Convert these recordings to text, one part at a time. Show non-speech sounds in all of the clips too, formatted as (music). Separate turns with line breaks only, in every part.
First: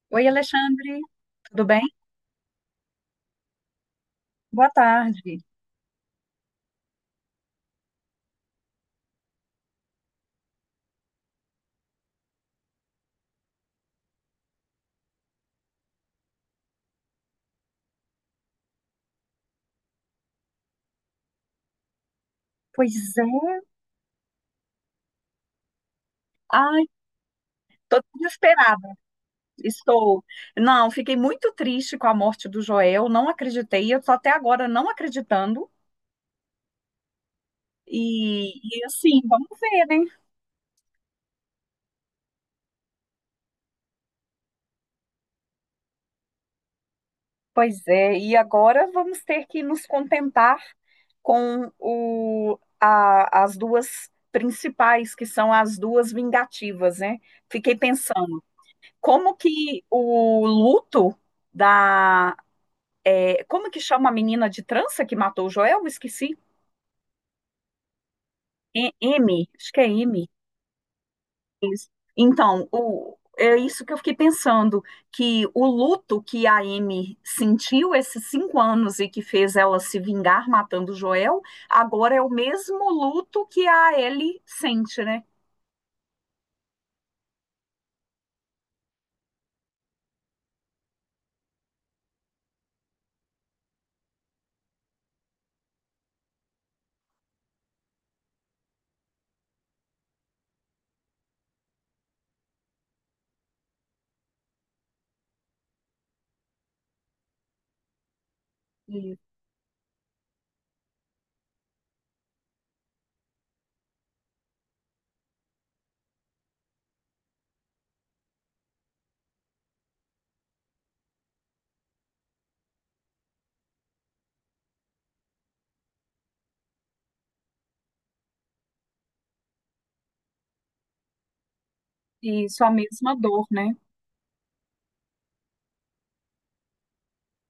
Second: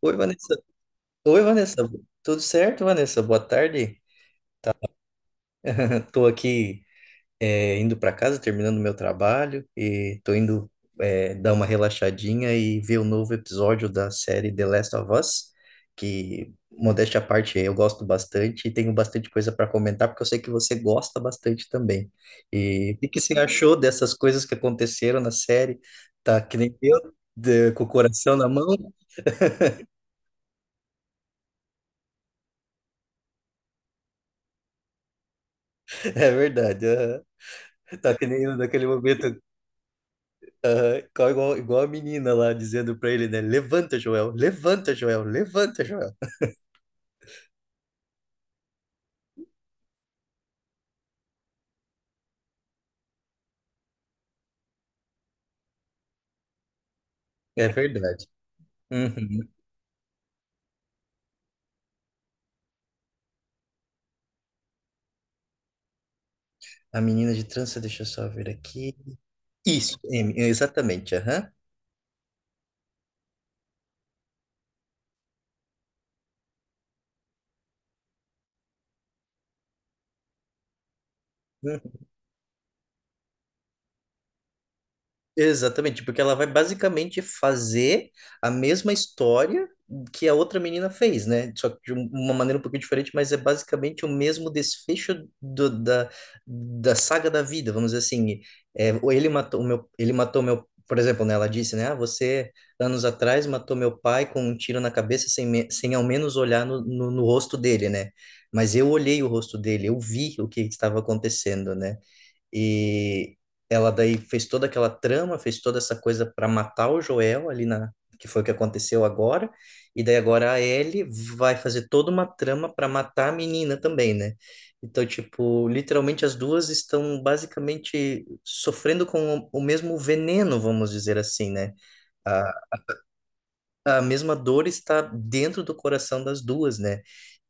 Oi,
Oi,
Vanessa.
Alexandre,
Oi,
tudo
Vanessa.
bem?
Tudo certo, Vanessa? Boa tarde.
Boa tarde.
Estou aqui indo para casa, terminando meu trabalho e estou indo dar uma relaxadinha e ver o novo episódio da série The Last of Us, que, modéstia à parte, eu gosto bastante e tenho bastante coisa para comentar, porque eu sei que você gosta bastante também. E o que
Pois
que
é,
você achou dessas coisas que aconteceram na série? Tá que nem
ai,
eu, com o
tô
coração na mão?
desesperada.
(laughs)
Estou. Não, fiquei muito triste com a morte do Joel, não acreditei, eu tô até agora não acreditando.
É verdade. Aham. Tá que nem
E,
eu
e
naquele
assim,
momento.
vamos ver, né?
Aham, igual a menina lá dizendo pra ele, né? Levanta, Joel, levanta, Joel, levanta, Joel.
Pois é, e agora vamos ter que nos contentar com as duas principais, que são as duas vingativas, né?
É
Fiquei
verdade.
pensando, como
Uhum.
que o luto é, como que chama a menina de trança que matou o Joel? Eu esqueci.
A menina de trança, deixa eu só ver
E-
aqui.
M, acho que é
Isso,
M.
M, exatamente, aham.
Então, é isso que eu fiquei pensando, que o luto que a M sentiu esses cinco anos e que fez ela se vingar matando o Joel, agora é o mesmo luto que a Ellie sente, né?
Exatamente, porque ela vai basicamente fazer a mesma história que a outra menina fez, né? Só que uma maneira um pouquinho diferente, mas é basicamente o mesmo desfecho da, da saga da vida, vamos dizer assim. É, ou ele matou o meu, ele matou meu, por exemplo, né? Ela disse, né? Ah, você anos atrás matou meu pai com um tiro na cabeça sem, sem ao menos olhar no, no rosto dele, né? Mas eu
E,
olhei o rosto dele, eu vi o que estava acontecendo, né? E ela daí fez toda aquela trama, fez toda essa coisa para matar o Joel ali na que foi o que aconteceu agora. E daí agora a Ellie vai fazer toda uma trama para matar a menina também, né? Então, tipo, literalmente as duas estão basicamente sofrendo com o mesmo veneno, vamos dizer assim, né?
e isso, a mesma dor, né?
A mesma dor está dentro do coração das duas, né?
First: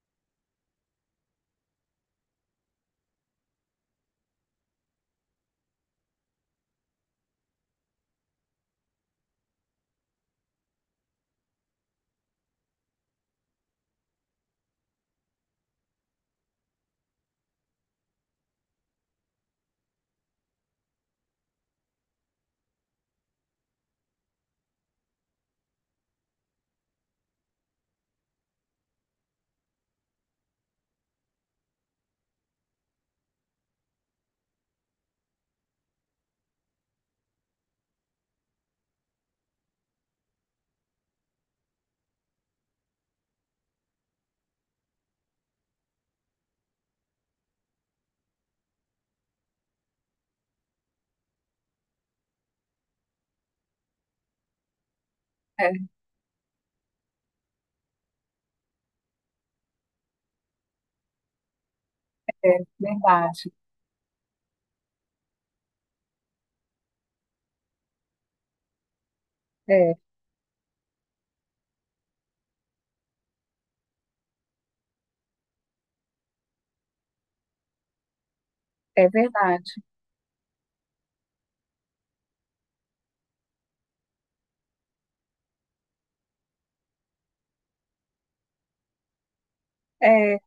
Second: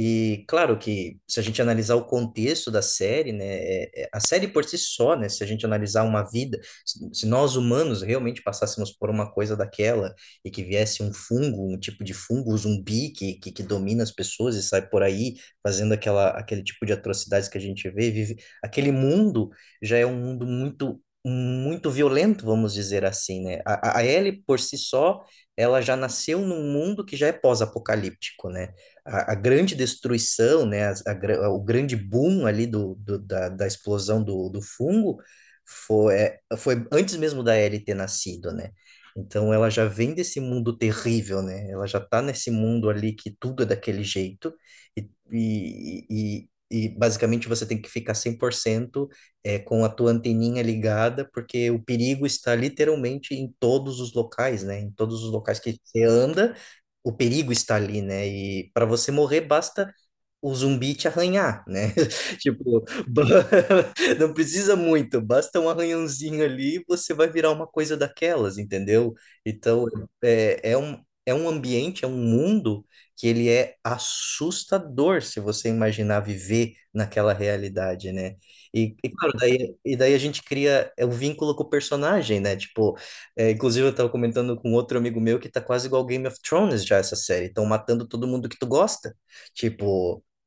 E claro que se a gente analisar o contexto da série, né, a série por si só, né, se a gente analisar uma vida, se nós humanos realmente passássemos por uma coisa daquela e que viesse um fungo, um tipo de fungo, um zumbi que domina as pessoas e sai por aí fazendo aquele tipo de atrocidades que a gente vê, vive, aquele mundo já é um mundo muito, muito violento, vamos dizer assim, né? A Ellie por si só, ela já nasceu num mundo que já é pós-apocalíptico, né? A grande destruição, né? O grande boom ali da explosão do fungo foi, foi antes mesmo da Ellie ter nascido, né? Então ela já vem desse mundo terrível, né? Ela já tá nesse mundo ali que tudo é daquele jeito e, e, e basicamente você tem que ficar 100% com a tua anteninha ligada, porque o perigo está literalmente em todos os locais, né? Em todos os locais
É,
que você anda, o perigo está ali, né? E para você morrer, basta o zumbi te arranhar, né? (laughs)
é
Tipo, ba-
verdade.
(laughs) não precisa muito, basta um arranhãozinho ali e você vai virar uma coisa daquelas, entendeu? Então,
É,
é, é um, é um ambiente, é um mundo que ele é assustador se você imaginar viver naquela realidade, né?
é verdade.
E daí a gente cria o vínculo com o personagem, né? Tipo, é, inclusive eu tava comentando com outro amigo meu que tá quase igual Game of Thrones já essa série, estão matando todo mundo que tu gosta. Tipo,
É,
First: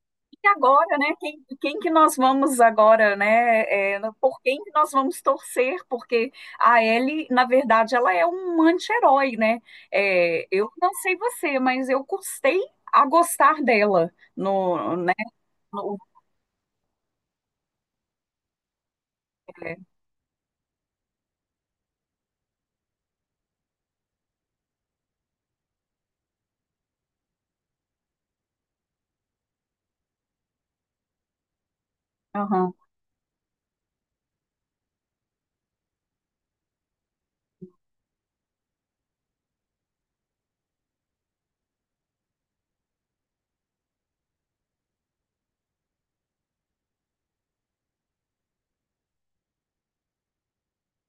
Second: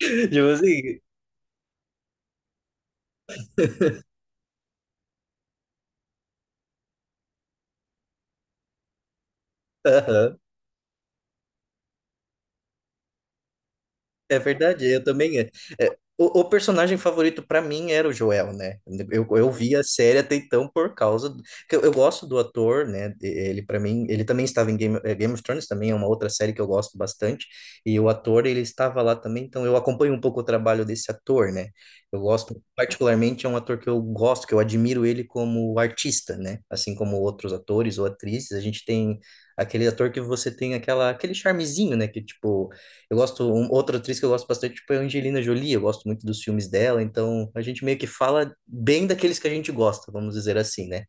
(laughs)
e
tipo
agora,
assim.
né? Quem que nós vamos agora, né? Por quem que nós vamos torcer? Porque a Ellie, na verdade, ela é um anti-herói, né?
Aham.
É, eu não sei você, mas eu custei a gostar dela
É verdade,
no,
eu
né?
também. É. É,
no-
o personagem favorito pra mim era o Joel, né? Eu vi
é,
a série até então por causa do, que eu gosto do ator, né? Ele para mim, ele também estava em Game, Game of Thrones, também é uma outra série que eu gosto bastante. E o ator, ele estava lá também, então eu acompanho um pouco o trabalho desse ator, né? Eu gosto
aham,
particularmente, é um ator que eu gosto, que eu admiro ele como artista, né? Assim como outros atores ou atrizes, a gente tem aquele ator que você tem aquela aquele charmezinho, né? Que tipo eu gosto, outra atriz que eu gosto bastante, tipo, é a Angelina Jolie, eu gosto muito dos filmes dela, então a gente meio que fala bem daqueles que a gente gosta, vamos dizer assim, né?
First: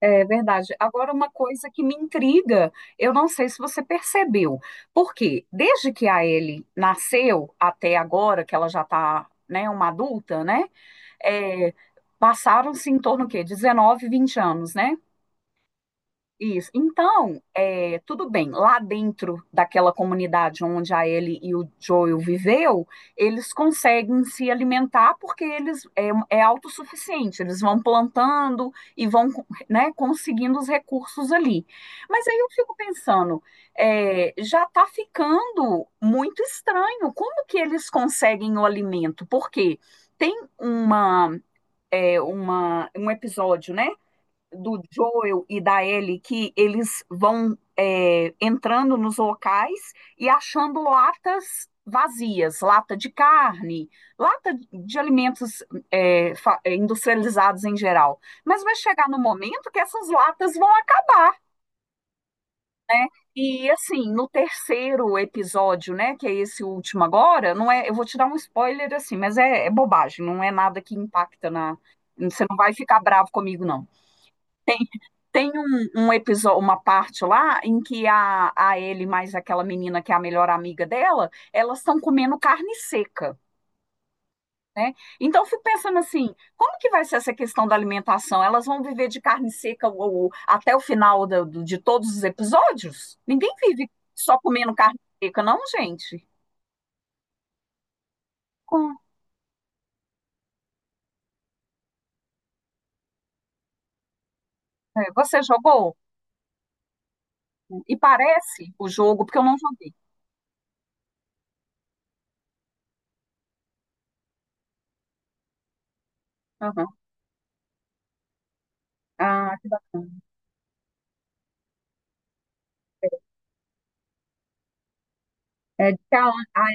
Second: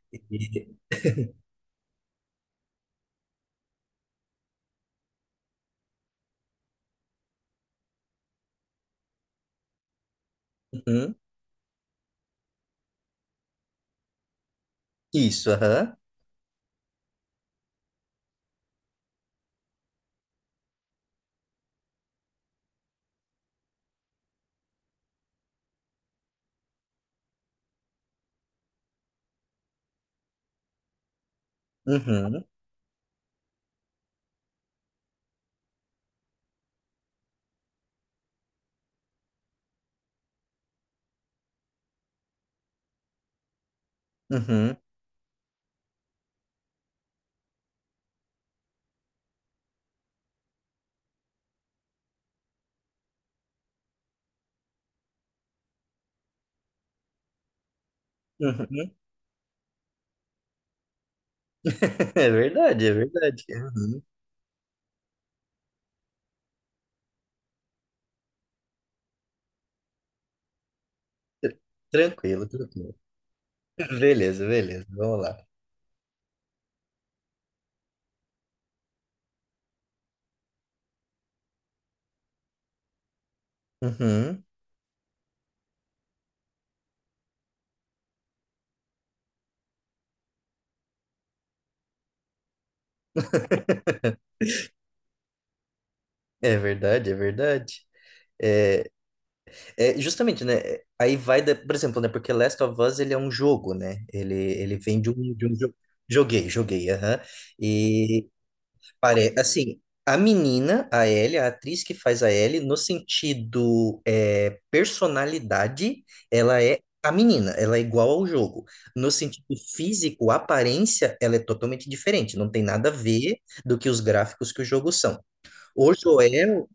é
E-
verdade. Agora, uma coisa que me intriga, eu não sei se você percebeu, porque desde que a Ellie nasceu até agora, que ela já está, né, uma adulta, né?
Uhum.
é, passaram-se em torno o quê? 19, 20 anos, né?
Isso, aham.
Isso. Então, é, tudo bem, lá dentro daquela comunidade onde a Ellie e o Joel viveu, eles conseguem se alimentar porque eles é autossuficiente, eles vão plantando e vão, né, conseguindo os recursos ali. Mas aí
Uhum.
eu fico pensando, é, já está ficando muito estranho, como que eles conseguem o alimento? Porque tem uma um episódio, né?
Uhum.
Do Joel e da Ellie, que eles vão entrando nos locais e achando latas vazias, lata de carne, lata de alimentos é, industrializados em geral. Mas vai
Uhum.
chegar no momento que essas latas vão acabar,
(laughs) É verdade, é
né?
verdade.
E
Uhum.
assim, no terceiro episódio, né, que é esse último agora, não é, eu vou te dar um spoiler assim, mas é bobagem, não é nada que impacta
Tr-
na, você
Tranquilo,
não vai
tranquilo.
ficar bravo comigo não.
(laughs) Beleza, beleza, vamos lá.
Tem um episódio, uma parte lá em que a Ellie mais aquela menina que é a melhor amiga dela, elas estão comendo carne seca,
Uhum.
né? Então, eu fico pensando assim, como que vai ser essa questão da alimentação? Elas vão viver de carne seca até o final de todos os episódios? Ninguém vive
(laughs)
só comendo carne seca, não, gente.
É verdade, é verdade. É,
Com-
é, justamente, né? Aí vai, por exemplo, né? Porque Last of Us, ele é um jogo, né? Ele vem
você
de um jogo.
jogou?
Joguei, joguei, aham.
E
E
parece o jogo,
pare,
porque eu não
assim,
joguei.
a menina, a Ellie, a atriz que faz a Ellie, no sentido personalidade, ela é
Aham.
a menina, ela é igual ao jogo. No sentido
Ah, que bacana.
físico, a aparência, ela é totalmente diferente. Não tem nada a ver do que os gráficos que o jogo são.
É,
O
diz que
Joel,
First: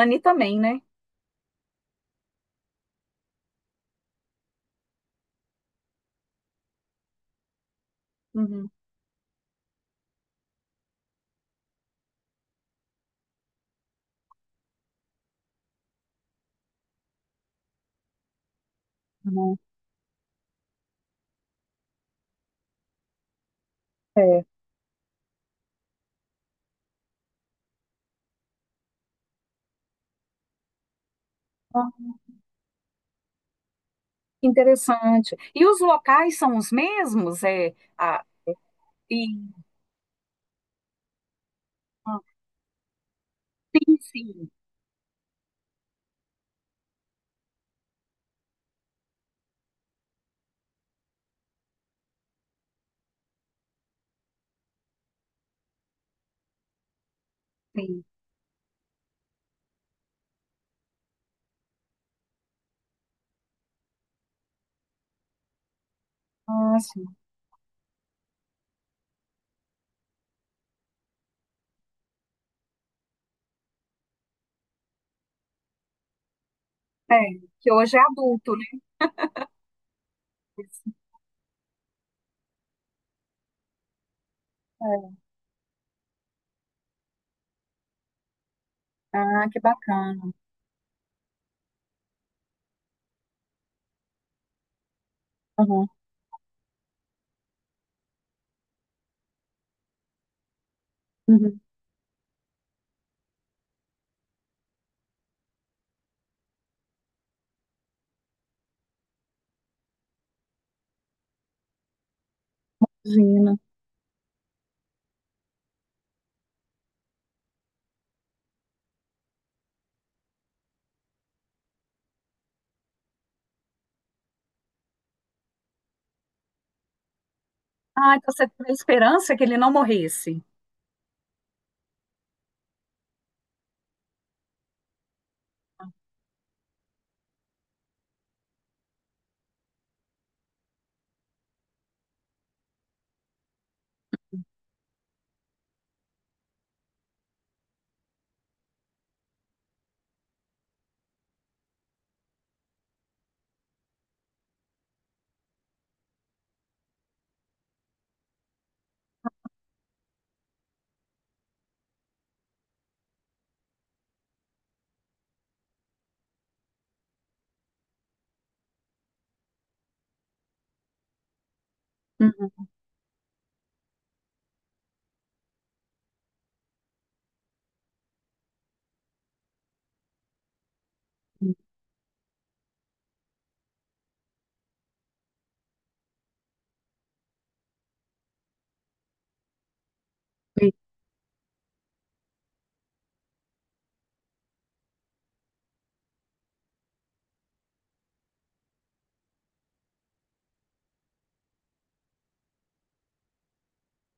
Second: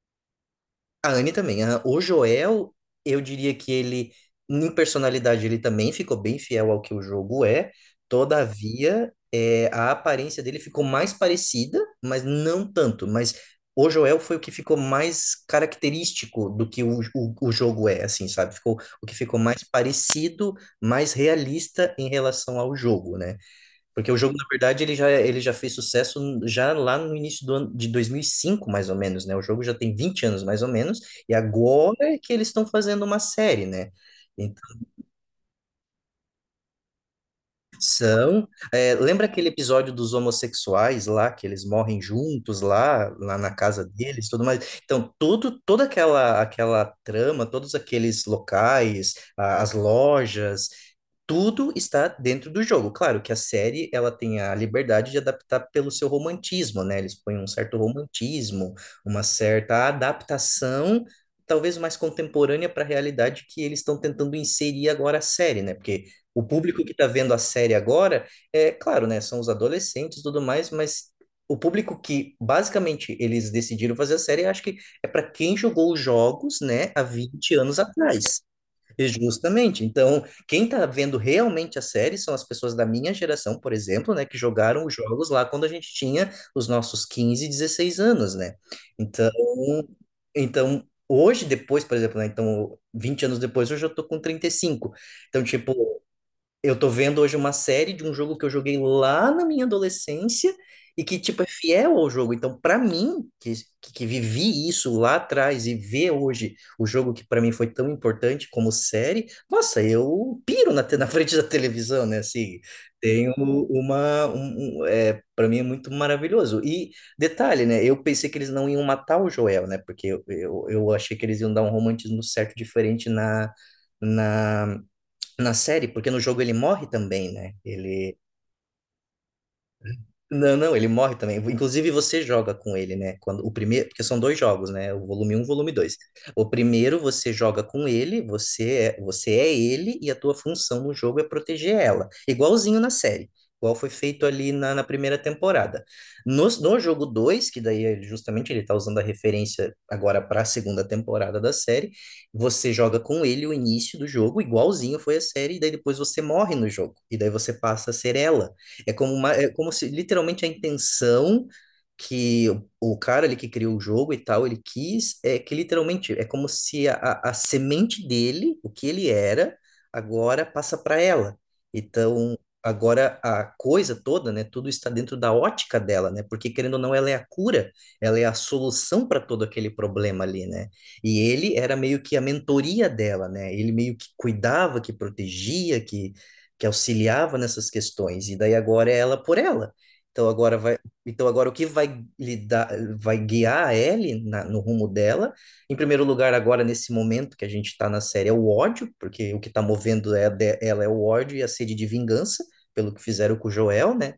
a Anne também, né?
a Anne também. Aham. O Joel, eu diria que ele, em personalidade, ele também ficou bem fiel ao que o jogo é.
Uhum.
Todavia, é, a aparência dele ficou mais parecida, mas não tanto. Mas o Joel foi o que ficou mais característico do que o jogo é, assim, sabe? Ficou o que ficou
Uhum.
mais parecido, mais realista em relação ao jogo, né? Porque o jogo, na
É.
verdade, ele já fez sucesso já lá no início do ano de 2005, mais ou menos, né? O jogo já tem 20 anos, mais ou menos, e
Ah,
agora é que eles estão fazendo uma série, né?
que
Então,
interessante. E os locais são os mesmos?
são... é,
E,
lembra aquele episódio dos homossexuais lá, que eles morrem
ah,
juntos lá, lá na casa
sim,
deles, tudo
sim,
mais? Então, tudo, aquela trama, todos aqueles locais, as lojas, tudo está dentro do jogo. Claro que a série, ela tem a liberdade de adaptar pelo seu romantismo, né? Eles põem um certo
sim.
romantismo, uma certa adaptação, talvez mais contemporânea para a realidade que eles estão tentando inserir agora a série, né? Porque o
Ah,
público que está vendo a série agora, é claro, né? São os adolescentes e tudo mais, mas o público que basicamente eles decidiram fazer a série, eu acho que é para quem jogou os jogos, né, há
é,
vinte
que
anos
hoje é
atrás.
adulto, né?
Justamente. Então, quem está
Isso.
vendo realmente a série são as pessoas da minha geração, por exemplo, né, que jogaram os
É.
jogos lá quando a gente tinha os nossos 15, 16 anos, né? Então,
Ah, que bacana.
então hoje depois, por exemplo, né, então 20 anos depois, hoje eu tô com 35. Então, tipo,
Uhum.
eu tô vendo hoje uma série de um jogo que eu joguei lá na minha adolescência e que, tipo, é
Uhum.
fiel ao jogo. Então, pra mim, que vivi isso lá atrás e ver hoje o jogo que pra mim foi tão importante como série, nossa, eu piro na, na (laughs) frente da televisão, né? Assim, tenho
Imagina.
uma... para mim é muito maravilhoso. E detalhe, né? Eu pensei que eles não iam matar o Joel, né? Porque eu achei que eles iam dar um romantismo certo diferente na... Na, na série, porque no jogo ele morre também, né?
Ah,
Ele,
então você tem a esperança que ele não morresse.
não, não, ele morre também. Inclusive, você joga com ele, né? Quando o primeiro, porque são dois jogos, né? O volume um e o volume 2. O primeiro você joga com ele, você é ele, e a tua função no jogo é proteger ela. Igualzinho na série. Igual foi feito ali na, na primeira temporada. No jogo 2, que daí é justamente ele tá usando a referência agora para a segunda temporada da série, você joga com ele o início do jogo, igualzinho foi a série, e daí depois você morre no jogo. E daí você passa a ser ela. É como se literalmente a intenção que o cara ali que criou o jogo e tal, ele quis, é que literalmente é como se a semente dele, o que ele era, agora passa para ela. Então, agora a coisa toda, né, tudo está dentro da ótica dela, né? Porque querendo ou não, ela é a cura, ela é a solução para todo aquele problema ali, né? E
Uhum.
ele era meio que a mentoria dela, né? Ele meio que cuidava, que protegia, que auxiliava nessas questões, e daí agora é ela por ela. Então agora
E-
vai, então agora o que vai lidar, vai guiar a Ellie no rumo dela? Em primeiro lugar, agora nesse momento que a gente está na série é o ódio, porque o que está movendo é ela é o ódio e a sede de vingança pelo que fizeram com o Joel, né?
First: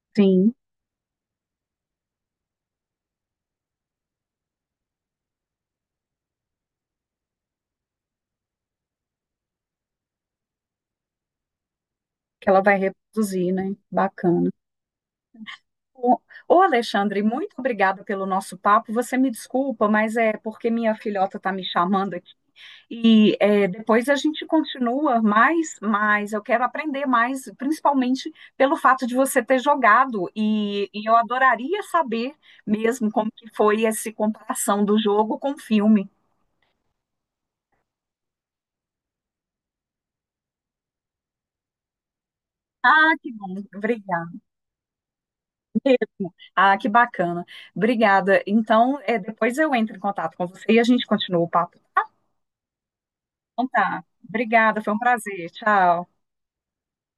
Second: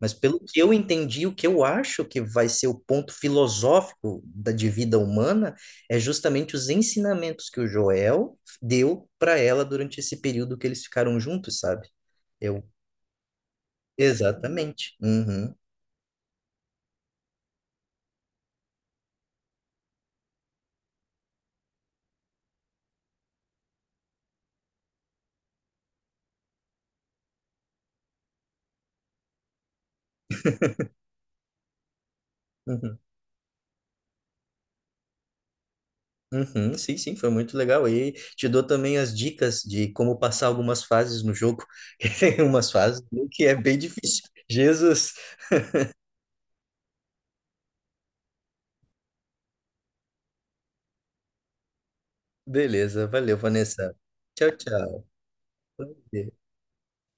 Mas pelo
Sim,
que eu entendi, o que eu acho que vai ser o ponto filosófico da de vida humana é justamente os ensinamentos que o Joel deu para ela durante esse período que eles ficaram juntos, sabe?
que ela
Eu,
vai reproduzir, né? Bacana.
exatamente. Uhum,
Ô, ô, Alexandre, muito obrigada pelo nosso papo. Você me desculpa, mas é porque minha filhota está me chamando aqui. E é, depois a gente continua mais. Eu quero aprender mais, principalmente pelo fato de você ter jogado. E eu adoraria saber
uhum,
mesmo como que foi essa comparação do jogo com o filme.
uhum. Sim, sim, foi muito legal. E te dou também as dicas de como passar algumas fases no jogo, (laughs) que tem umas fases
Ah, que
que é
bom,
bem difícil.
obrigada.
Jesus.
Ah, que bacana. Obrigada. Então, é, depois eu entro em contato com você e a gente continua o papo.
Beleza, valeu,
Então
Vanessa.
tá,
Tchau,
obrigada, foi um
tchau.
prazer. Tchau.